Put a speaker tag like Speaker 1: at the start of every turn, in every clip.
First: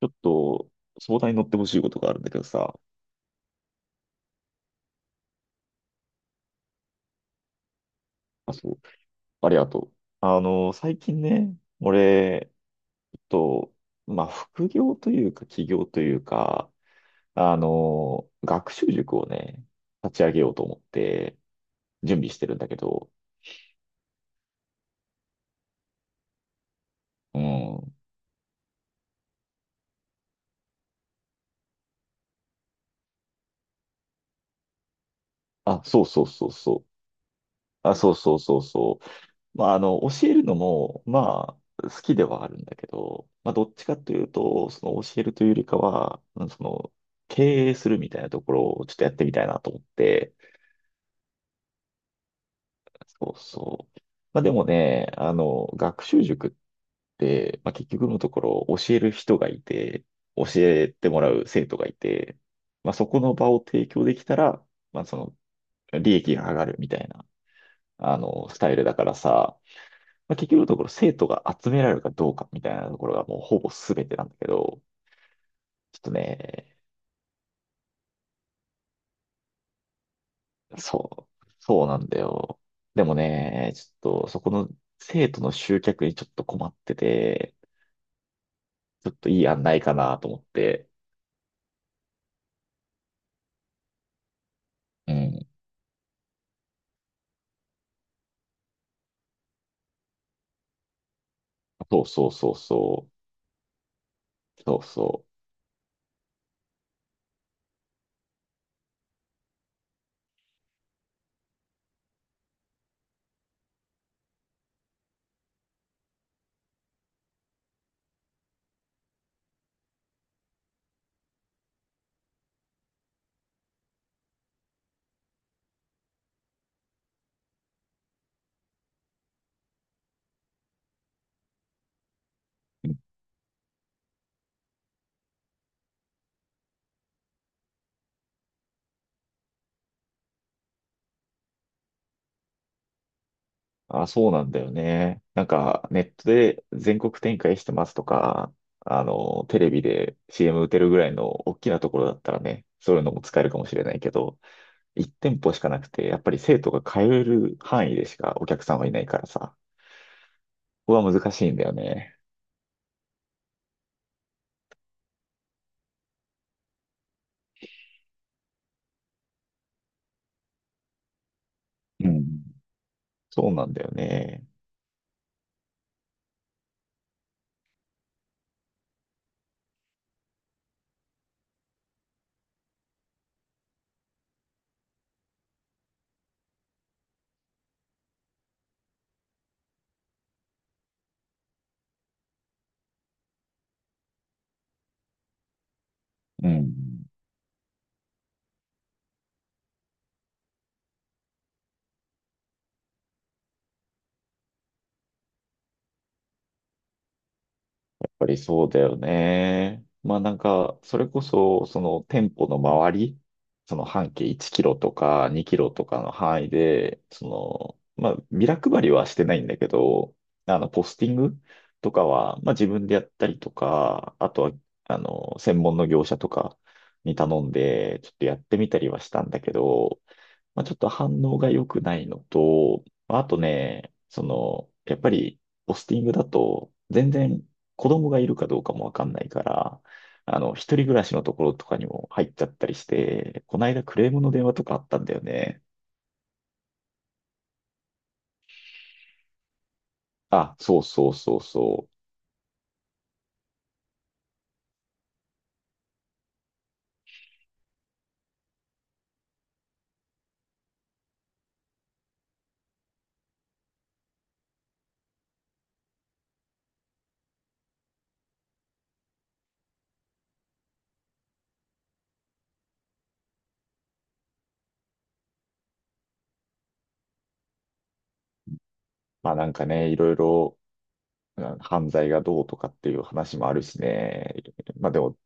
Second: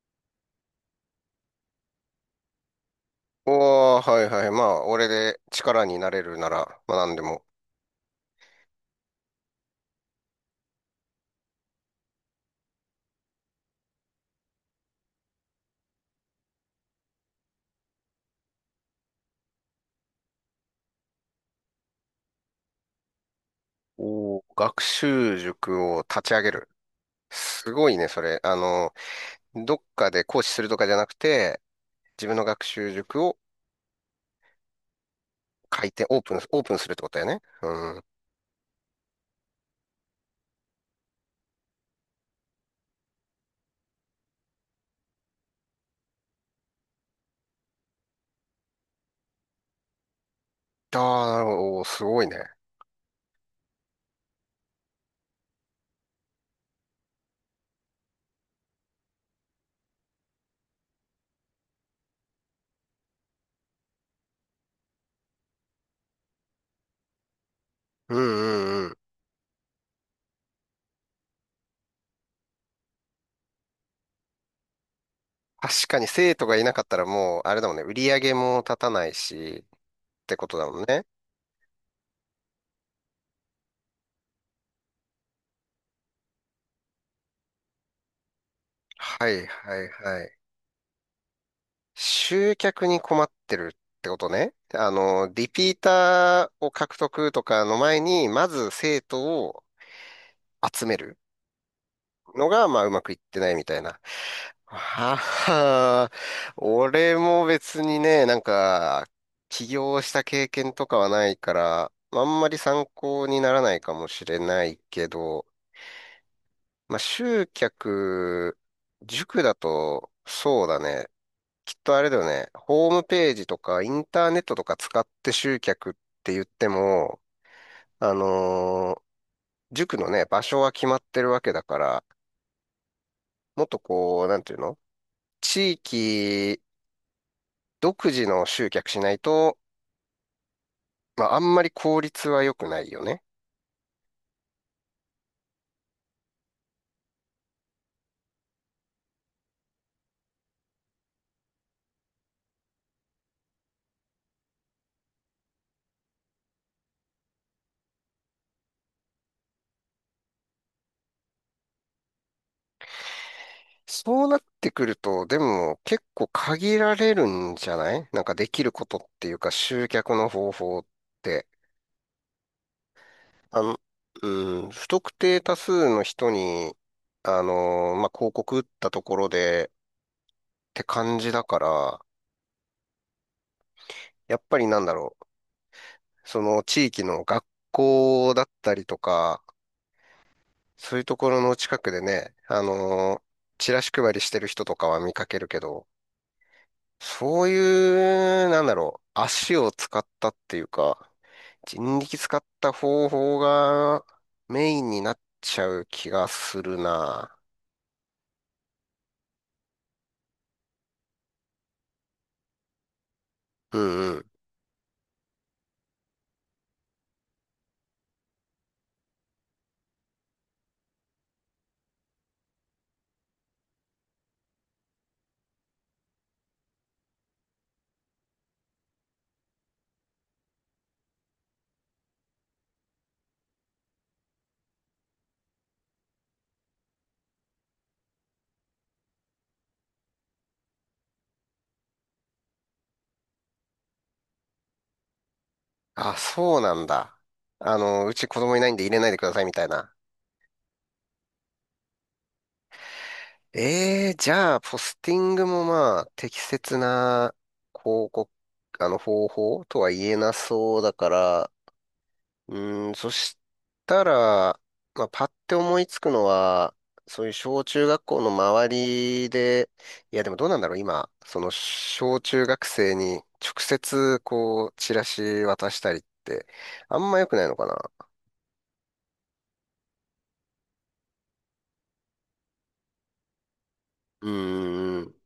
Speaker 1: ちょっと、相談に乗ってほしいことがあるんだけどさ。
Speaker 2: おー、はいはい。まあ、俺で力になれるなら、まあ何でも。
Speaker 1: あ、そう。ありがとう。最近ね、俺、ちょっと、まあ、副業というか、起業というか、学習塾をね、立ち上げようと思って、準備してるんだけど、
Speaker 2: おー、学習塾を立ち上げる。
Speaker 1: う
Speaker 2: すご
Speaker 1: ん。
Speaker 2: いね、それ。どっかで講師するとかじゃなくて、自分の学習塾を
Speaker 1: あ、
Speaker 2: 開
Speaker 1: そ
Speaker 2: 店、
Speaker 1: う
Speaker 2: オー
Speaker 1: そう
Speaker 2: プン、
Speaker 1: そう
Speaker 2: オープン
Speaker 1: そう。
Speaker 2: するってことだよね。う
Speaker 1: あ、
Speaker 2: ん。あ
Speaker 1: そうそうそうそう。まあ、教えるのも、まあ、好きではあるんだけど、まあ、どっちかというと、その教えるというよりかは、うんその、経営するみたいなところをちょっとやってみたいなと思って、
Speaker 2: あ、なるほど。おーすごいね。
Speaker 1: そうそう。まあ、でもね、学習塾って、まあ、結局のところ、教える人がいて、教えてもらう生徒がいて、まあ、そこの場を提供できたら、まあ、その、利益が上がるみたいな、
Speaker 2: うんう
Speaker 1: スタイル
Speaker 2: んう
Speaker 1: だ
Speaker 2: ん。
Speaker 1: からさ、まあ、結局のところ生徒が集められるかどうかみたいなところがもうほぼ全てなんだけど、
Speaker 2: 確か
Speaker 1: ちょっ
Speaker 2: に
Speaker 1: と
Speaker 2: 生徒がいな
Speaker 1: ね、
Speaker 2: かったらもう、あれだもんね。売り上げも立たないし、ってことだもんね。
Speaker 1: そう、そうなんだよ。でもね、ちょっとそこの生徒の集客にちょっと困ってて、ちょっ
Speaker 2: は
Speaker 1: とい
Speaker 2: い
Speaker 1: い案な
Speaker 2: は
Speaker 1: い
Speaker 2: い
Speaker 1: かな
Speaker 2: は
Speaker 1: と
Speaker 2: い。
Speaker 1: 思って。
Speaker 2: 集客に困ってるってことね。
Speaker 1: うん。
Speaker 2: リピーターを獲得とかの前に、まず生徒を集める
Speaker 1: そうそう
Speaker 2: の
Speaker 1: そう
Speaker 2: が、まあ、うま
Speaker 1: そ
Speaker 2: くいってないみたいな。
Speaker 1: う。そう
Speaker 2: は
Speaker 1: そ
Speaker 2: は、俺も別にね、なんか、起業した経験とかはないから、あんまり参考にならないかもしれないけど、まあ、集客、塾だと、そうだね。きっとあれだよね。ホームページとかインターネットとか使って集客って言っても、あのー塾のね、場所は決まってるわけだから、
Speaker 1: う。うん。
Speaker 2: もっとこう、なんていうの、地域独自の集客しないと、まあ、あんまり効率は良くないよね。
Speaker 1: あ、そうなんだよね。なんかネットで全国展開してますとか、テレビで CM 打てるぐらいの大きなところだったらね、そういうのも使えるかもしれないけど、1店舗しかなくて、やっぱり生徒が通える範囲でしかお客さんはいないからさ、ここは難しいんだよね。
Speaker 2: そうなってくると、でも結構限られるんじゃない、なんかできることっていうか集客の方法って。
Speaker 1: うん。そう
Speaker 2: あ
Speaker 1: なん
Speaker 2: の、
Speaker 1: だよね。
Speaker 2: うん、不特定多数の人に、まあ、広告打ったところでって感じだから、やっぱりなんだろう、その地域の学校だったりとか、そういうところの近くでね、チラシ配りしてる人とかは見かけるけど、
Speaker 1: うん。
Speaker 2: そういう、なんだろう、足を使ったっていうか、人力使った方法がメインになっちゃう気がするな。
Speaker 1: ぱりそうだよね。まあなんか、それこそ、その店舗の周り、そ
Speaker 2: う
Speaker 1: の半径
Speaker 2: ん。
Speaker 1: 1キロとか2キロとかの範囲で、その、まあビラ配りはしてないんだけど、ポスティングとかは、まあ自分でやったりとか、あとは、専門の業者とかに頼んで、ちょっとやってみたりはしたんだけど、まあ、ちょっと反応が良くないのと、まああとね、その、やっぱり、ポスティングだと、全然子供がいるかどうかもわかんないから、一人暮らしのところとかにも入っちゃったりして、この間クレームの電話とかあったんだよね。
Speaker 2: あ、そうなんだ。うち子供いないんで入れないでくださいみたいな。
Speaker 1: あ、そうそうそうそう。
Speaker 2: ええ、じゃあ、ポスティングもまあ、適切な広告、方法とは言えなそうだから、そしたら、まあ、パッて思いつくのは、そういう小中学校の周りで、いや、でもどうなんだろう、今、その小中学生に直接、こう、チラシ渡したりって、あんま良くないのかな。
Speaker 1: まあなんかね、いろいろ、うん犯罪がどうとかっていう話もあるし
Speaker 2: う
Speaker 1: ね。まあで
Speaker 2: ーん。
Speaker 1: も、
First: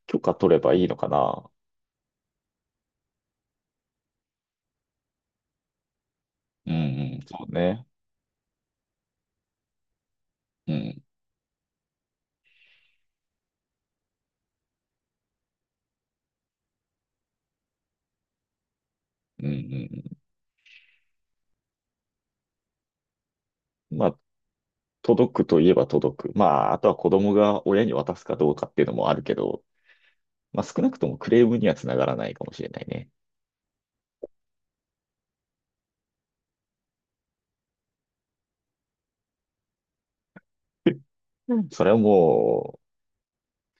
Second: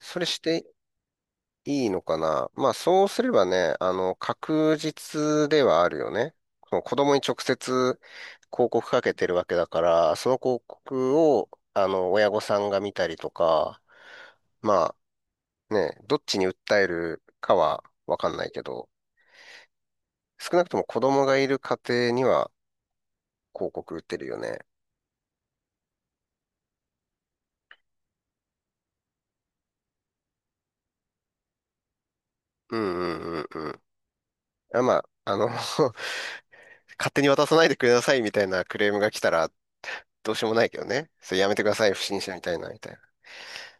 Speaker 2: そ
Speaker 1: 許
Speaker 2: れ
Speaker 1: 可
Speaker 2: し
Speaker 1: 取れ
Speaker 2: て
Speaker 1: ばいいのかな。
Speaker 2: いいのかな、まあそうすればね、確実ではあるよね。
Speaker 1: うん
Speaker 2: その子供
Speaker 1: う
Speaker 2: に
Speaker 1: ん、
Speaker 2: 直
Speaker 1: そう
Speaker 2: 接
Speaker 1: ね。
Speaker 2: 広告かけてるわけだから、その広
Speaker 1: うん、
Speaker 2: 告を、親御さんが見たりとか、まあね、どっちに訴えるかはわかんないけど、
Speaker 1: うん、
Speaker 2: 少なくとも子供がいる家庭には広告
Speaker 1: う
Speaker 2: 売
Speaker 1: ん。
Speaker 2: っ
Speaker 1: ま
Speaker 2: て
Speaker 1: あ、
Speaker 2: るよね。
Speaker 1: 届くといえば届く。まあ、あとは子供が親に渡すかどうかっていうのもあるけど、まあ少なくともクレームにはつながらないかもしれ
Speaker 2: う
Speaker 1: ない
Speaker 2: んう
Speaker 1: ね。
Speaker 2: んうんうん。あ、まあ、勝手に渡さないでくださいみたいなクレームが来たら、どうしようもないけどね。それやめ
Speaker 1: う
Speaker 2: て
Speaker 1: ん。
Speaker 2: くだ
Speaker 1: そ
Speaker 2: さ
Speaker 1: れ
Speaker 2: い、
Speaker 1: は
Speaker 2: 不審者みたいな、
Speaker 1: も
Speaker 2: みたいな。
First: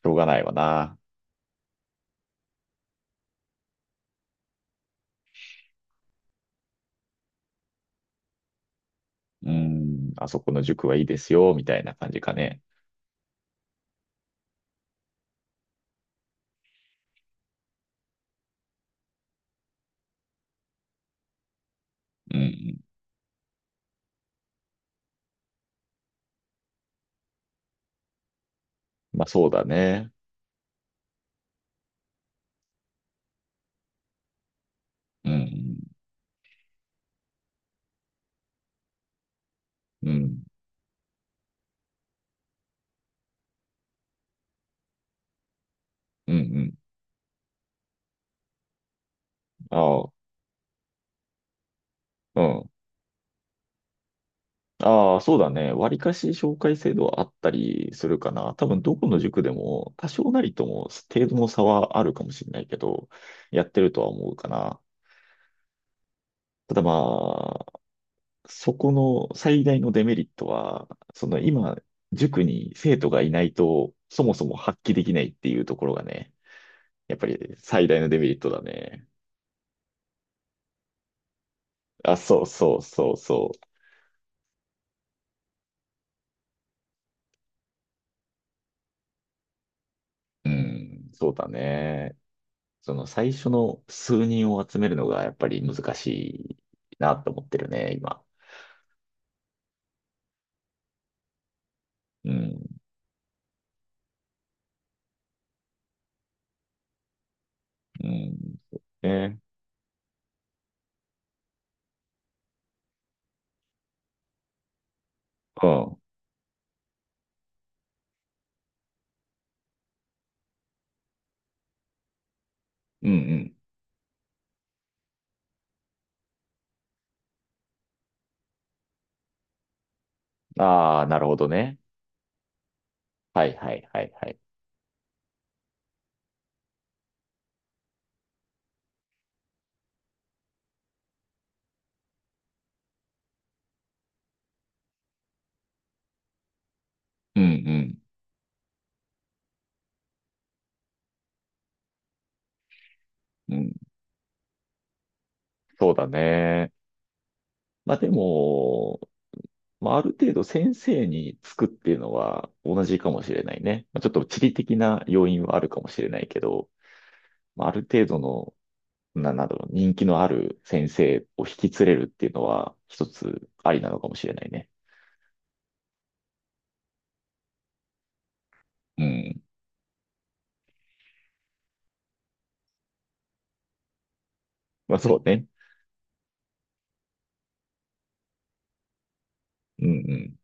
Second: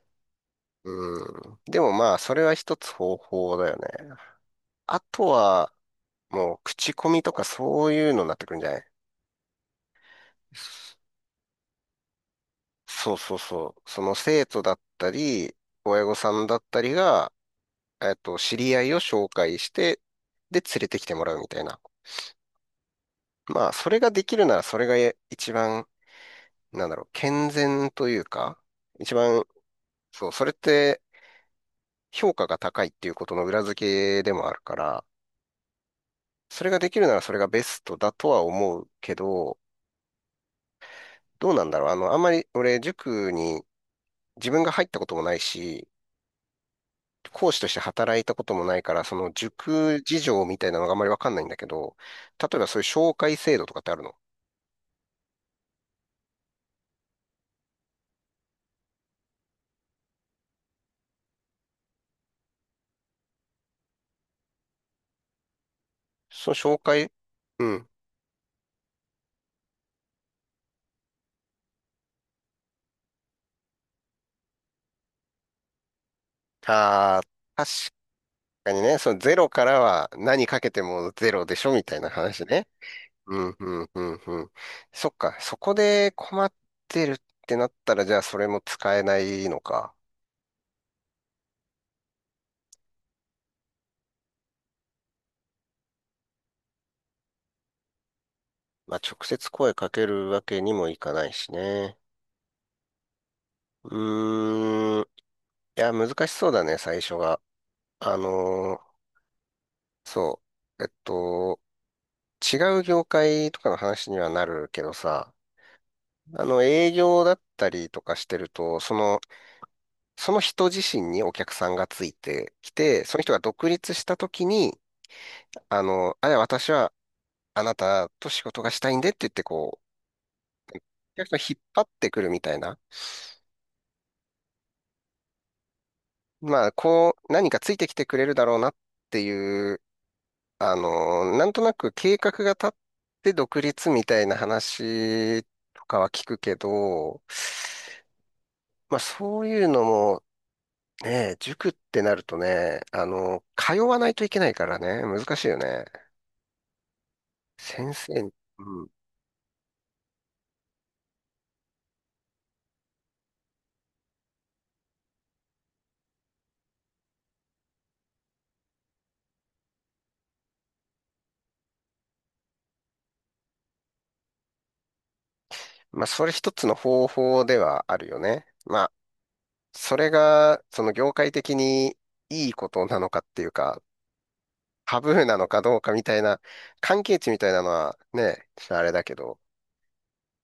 Speaker 1: う、しょうがないわな。
Speaker 2: うん。でもまあ、それは一つ方法だよね。あとは、もう、口コミとかそういうのになってくるんじゃない。
Speaker 1: うん、あそこの塾はいいですよ、みたいな感じかね。
Speaker 2: そうそうそう。その生徒だったり、親御さんだったりが、知り合いを紹介して、で、連れてきてもらうみたいな。
Speaker 1: うん。
Speaker 2: まあ、それができるなら、それがえ一番、なんだろう、健全というか、一
Speaker 1: まあ
Speaker 2: 番、
Speaker 1: そうだね。
Speaker 2: そう、それって評価が高いっていうことの裏付けでもあるから、
Speaker 1: うん。
Speaker 2: それができるならそれがベストだとは思うけど、
Speaker 1: うん。
Speaker 2: どうなんだろう。あんまり俺、塾に自分が入ったこともないし、
Speaker 1: うん。うん
Speaker 2: 講師として働いたこともないから、その
Speaker 1: あ
Speaker 2: 塾
Speaker 1: あ、
Speaker 2: 事情みたいなのがあんまりわかんないんだけど、
Speaker 1: う
Speaker 2: 例えば
Speaker 1: ん。
Speaker 2: そういう紹介制度とかってあるの？
Speaker 1: ああ、そうだね。割かし紹介制度はあったりするかな。多分どこの塾でも多少なりとも程度の差はあるかもしれないけど、やってるとは思うかな。
Speaker 2: その
Speaker 1: た
Speaker 2: 紹
Speaker 1: だ
Speaker 2: 介、う
Speaker 1: まあ、
Speaker 2: ん。
Speaker 1: そこの最大のデメリットは、その今、塾に生徒がいないと、そもそも発揮できないっていうところがね、や
Speaker 2: あ
Speaker 1: っぱり
Speaker 2: あ、確
Speaker 1: 最大のデメリットだ
Speaker 2: かにね、
Speaker 1: ね。
Speaker 2: そのゼロからは何かけてもゼロでしょみたいな
Speaker 1: あ、そ
Speaker 2: 話
Speaker 1: う
Speaker 2: ね。
Speaker 1: そうそう
Speaker 2: う
Speaker 1: そ
Speaker 2: ん、うん、うん、うん。そっか、そこで困ってるってなったら、じゃあそれも使えないのか。
Speaker 1: う。うん、そうだね。その最初の数人を集めるのがやっぱり難しいなと思ってるね、今。
Speaker 2: まあ、直接声かけるわけにもいかないしね。
Speaker 1: うん、
Speaker 2: うーん。いや、難しそうだね、最初が。
Speaker 1: う
Speaker 2: あ
Speaker 1: ん、
Speaker 2: のー
Speaker 1: ね、
Speaker 2: そう。違う業界とかの話にはなるけどさ、
Speaker 1: うん、うん、
Speaker 2: 営業だったりとかしてると、その人自身にお客さんがついてきて、
Speaker 1: う
Speaker 2: その人が
Speaker 1: ん。
Speaker 2: 独立した時に、あの、あれ、私はあなたと仕事がしたいんでって言って、こう、
Speaker 1: ああ、
Speaker 2: お
Speaker 1: なる
Speaker 2: 客さ
Speaker 1: ほ
Speaker 2: んを
Speaker 1: ど
Speaker 2: 引っ
Speaker 1: ね。
Speaker 2: 張ってくるみたいな。
Speaker 1: はいはいはいはい。
Speaker 2: まあ、こう、何かついてきてくれるだろうなっていう、なんとなく計画が立って独立みたいな話とかは聞くけど、
Speaker 1: うん、
Speaker 2: まあ、そういうのも、ね、塾ってなるとね、
Speaker 1: うん、う
Speaker 2: 通
Speaker 1: ん。
Speaker 2: わないといけないからね、難しいよね。
Speaker 1: そうだね。
Speaker 2: 先
Speaker 1: まあで
Speaker 2: 生に、うん。
Speaker 1: も、まあある程度先生につくっていうのは同じかもしれないね。まあ、ちょっと地理的な要因はあるかもしれないけど、まあある程度の、な、なんだろう、人気のある先生を引き連れるっていうのは一つありなのかもしれないね。
Speaker 2: まあ、それ一つの方法ではあるよね。まあ、
Speaker 1: うん。
Speaker 2: それが、その業界的にいいことなのかっていうか、
Speaker 1: まあ
Speaker 2: タブ
Speaker 1: そう
Speaker 2: ーな
Speaker 1: ね。
Speaker 2: のかどうかみたいな、関係値みたいなのはね、ちょっとあれだけど、
Speaker 1: うんうん。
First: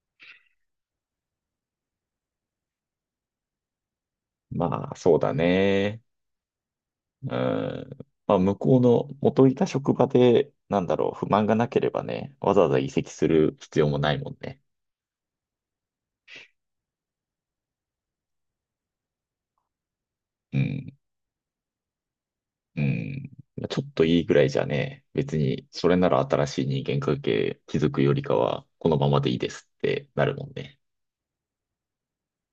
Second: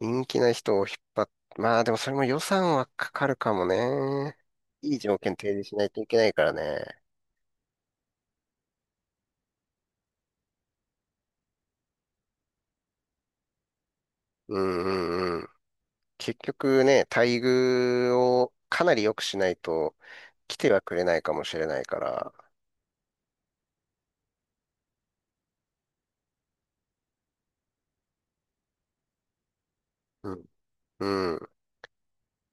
Speaker 2: 人気な人を引っ張っ、まあでもそれも予算はかかるかもね。
Speaker 1: ま
Speaker 2: い
Speaker 1: あ
Speaker 2: い
Speaker 1: そ
Speaker 2: 条
Speaker 1: う
Speaker 2: 件
Speaker 1: だ
Speaker 2: 提示しないと
Speaker 1: ね。
Speaker 2: いけないからね。
Speaker 1: うん。まあ向こうの元いた職場で、なんだろう、不満がなければね、わざわざ移籍する必要もないもん
Speaker 2: う
Speaker 1: ね。
Speaker 2: んうんうん。結局ね、待遇をかなり良くしないと来
Speaker 1: う
Speaker 2: ては
Speaker 1: ん。
Speaker 2: くれないかもしれないから。
Speaker 1: うん。ちょっといいぐらいじゃね、別にそれなら新しい人間関係築くよりかは、このままでいいですってな
Speaker 2: う
Speaker 1: る
Speaker 2: ん。
Speaker 1: もんね。
Speaker 2: うん。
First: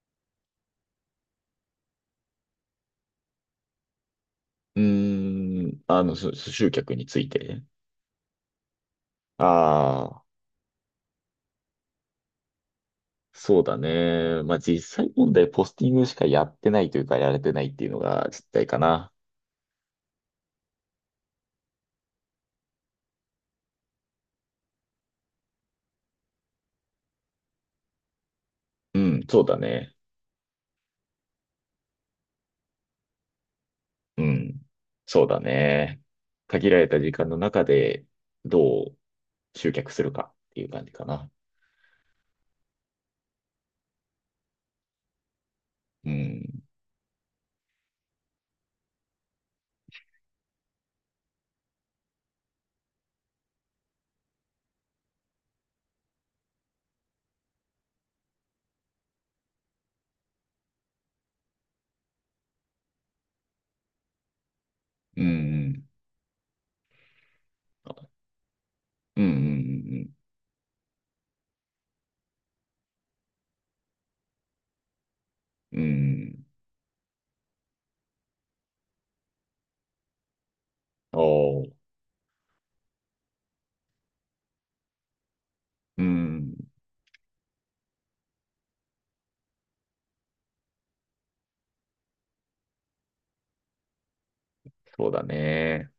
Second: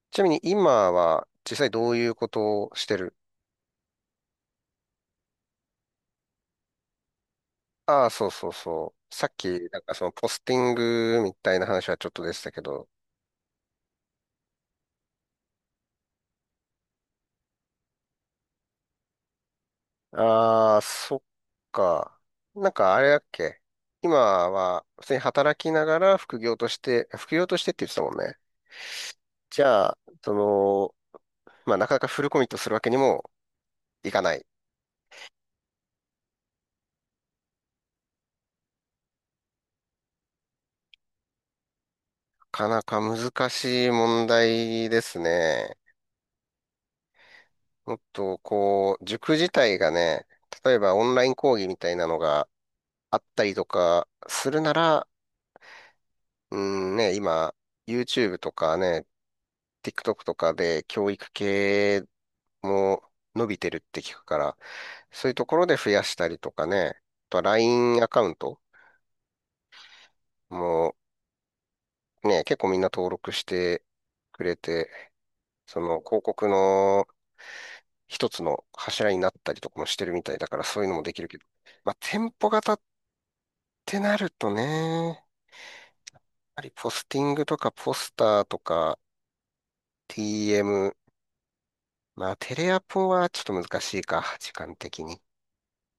Speaker 2: ちなみに今は実際どういうことをしてる？
Speaker 1: うーん、そそ集客について。
Speaker 2: ああ、そうそうそう。さっき、なんかその
Speaker 1: ああ、
Speaker 2: ポスティングみたいな話はちょっとでしたけど、
Speaker 1: そうだね。まあ、実際問題、ポスティングしかやってないというか、やれてないっていうのが実態かな。
Speaker 2: ああ、そっか。なんかあれだっけ。今は普通に働きながら副業としてって言ってたもんね。
Speaker 1: うん、そうだ
Speaker 2: じゃ
Speaker 1: ね。
Speaker 2: あ、その、まあなかなかフルコミットするわけにもいか
Speaker 1: う
Speaker 2: ない。な
Speaker 1: ん、そうだね。限られた時間の中で、どう集客するかっていう感じかな。
Speaker 2: かなか難しい問題ですね。
Speaker 1: うん、
Speaker 2: もっとこう、塾自体がね、例えばオンライン講義みたいなのがあったりとかするなら、うんね、今、YouTube とかね、TikTok とかで教育系も伸びてるって聞くから、
Speaker 1: う
Speaker 2: そういうところで
Speaker 1: ん、
Speaker 2: 増やしたりとかね、あとは LINE アカウント
Speaker 1: うん、うん、うん、うん。うん
Speaker 2: もね、結構みんな登録してくれて、
Speaker 1: う
Speaker 2: その広
Speaker 1: ん。
Speaker 2: 告の一つの柱になったりとかもしてるみたいだから、そういうのもできるけど。
Speaker 1: おー。
Speaker 2: まあ、店舗型ってなるとね、や
Speaker 1: うん。
Speaker 2: はりポスティングとかポスターとか TM、まあ、テレアポはちょっと難しいか、時間的
Speaker 1: そう
Speaker 2: に。
Speaker 1: だね。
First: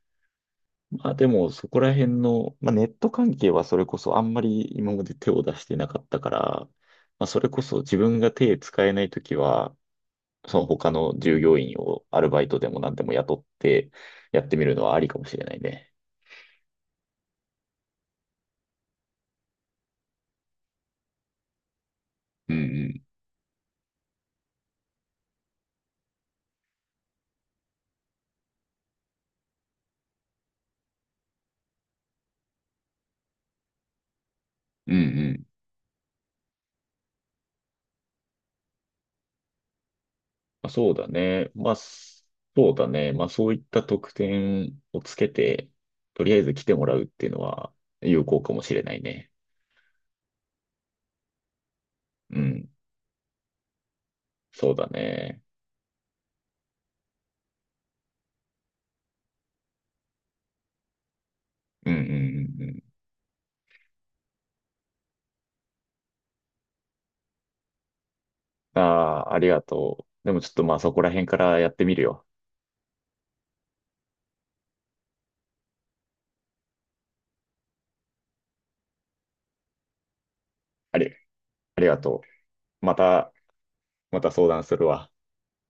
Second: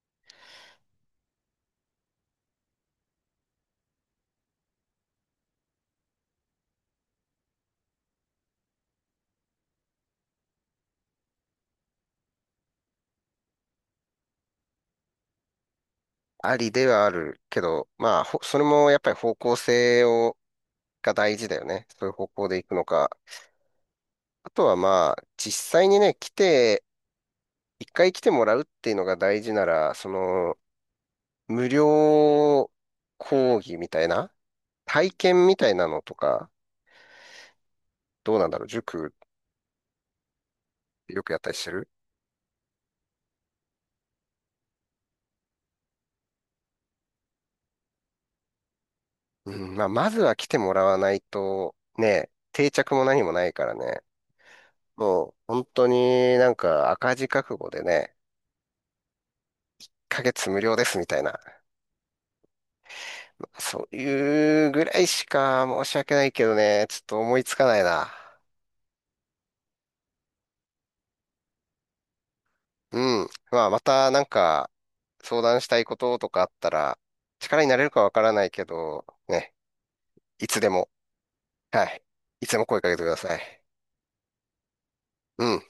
Speaker 1: まあでも、そこら辺の、まあネット関係はそれこそあんまり今まで手を出してなかったから、まあそれこそ自分が手使えないときは、その他の従業員をアルバイトでも何でも雇ってやってみるのはありかもしれないね。
Speaker 2: ありではあるけど、まあ、ほそれもやっぱり方向性をが大事だよね。そういう方向
Speaker 1: う
Speaker 2: で
Speaker 1: んう
Speaker 2: 行くの
Speaker 1: ん。
Speaker 2: か。あとはまあ、実際にね、来て、一回来てもらうっていうのが大事なら、無料講義みたいな、
Speaker 1: うんう
Speaker 2: 体験
Speaker 1: ん。
Speaker 2: みたいなのとか、どうなんだろう、塾
Speaker 1: まあ、そうだ
Speaker 2: よくやった
Speaker 1: ね。
Speaker 2: りして
Speaker 1: まあ、
Speaker 2: る？
Speaker 1: すそうだね。まあそういった特典をつけて、とりあえず来てもらうっていうのは有効かもしれないね。
Speaker 2: うん、まあ、まずは来てもらわないと、ね、
Speaker 1: う
Speaker 2: 定
Speaker 1: ん。
Speaker 2: 着も何もないからね。
Speaker 1: そうだ
Speaker 2: もう、
Speaker 1: ね。
Speaker 2: 本当になんか赤字覚悟でね、1ヶ月無料ですみたいな。
Speaker 1: うんうんうんうん。
Speaker 2: そういうぐらいしか申し訳ないけどね、ちょっと思いつかないな。
Speaker 1: ああ、ありがとう。でもちょっとまあそこら辺からやってみるよ。
Speaker 2: うん。まあ、またなんか相談したいこととかあったら、力になれるかわからないけど、ね、いつでも、
Speaker 1: あり、あ
Speaker 2: は
Speaker 1: りが
Speaker 2: い。
Speaker 1: と
Speaker 2: いつでも声
Speaker 1: う。
Speaker 2: か
Speaker 1: ま
Speaker 2: けてくだ
Speaker 1: た、
Speaker 2: さい。
Speaker 1: また相談するわ。
Speaker 2: うん。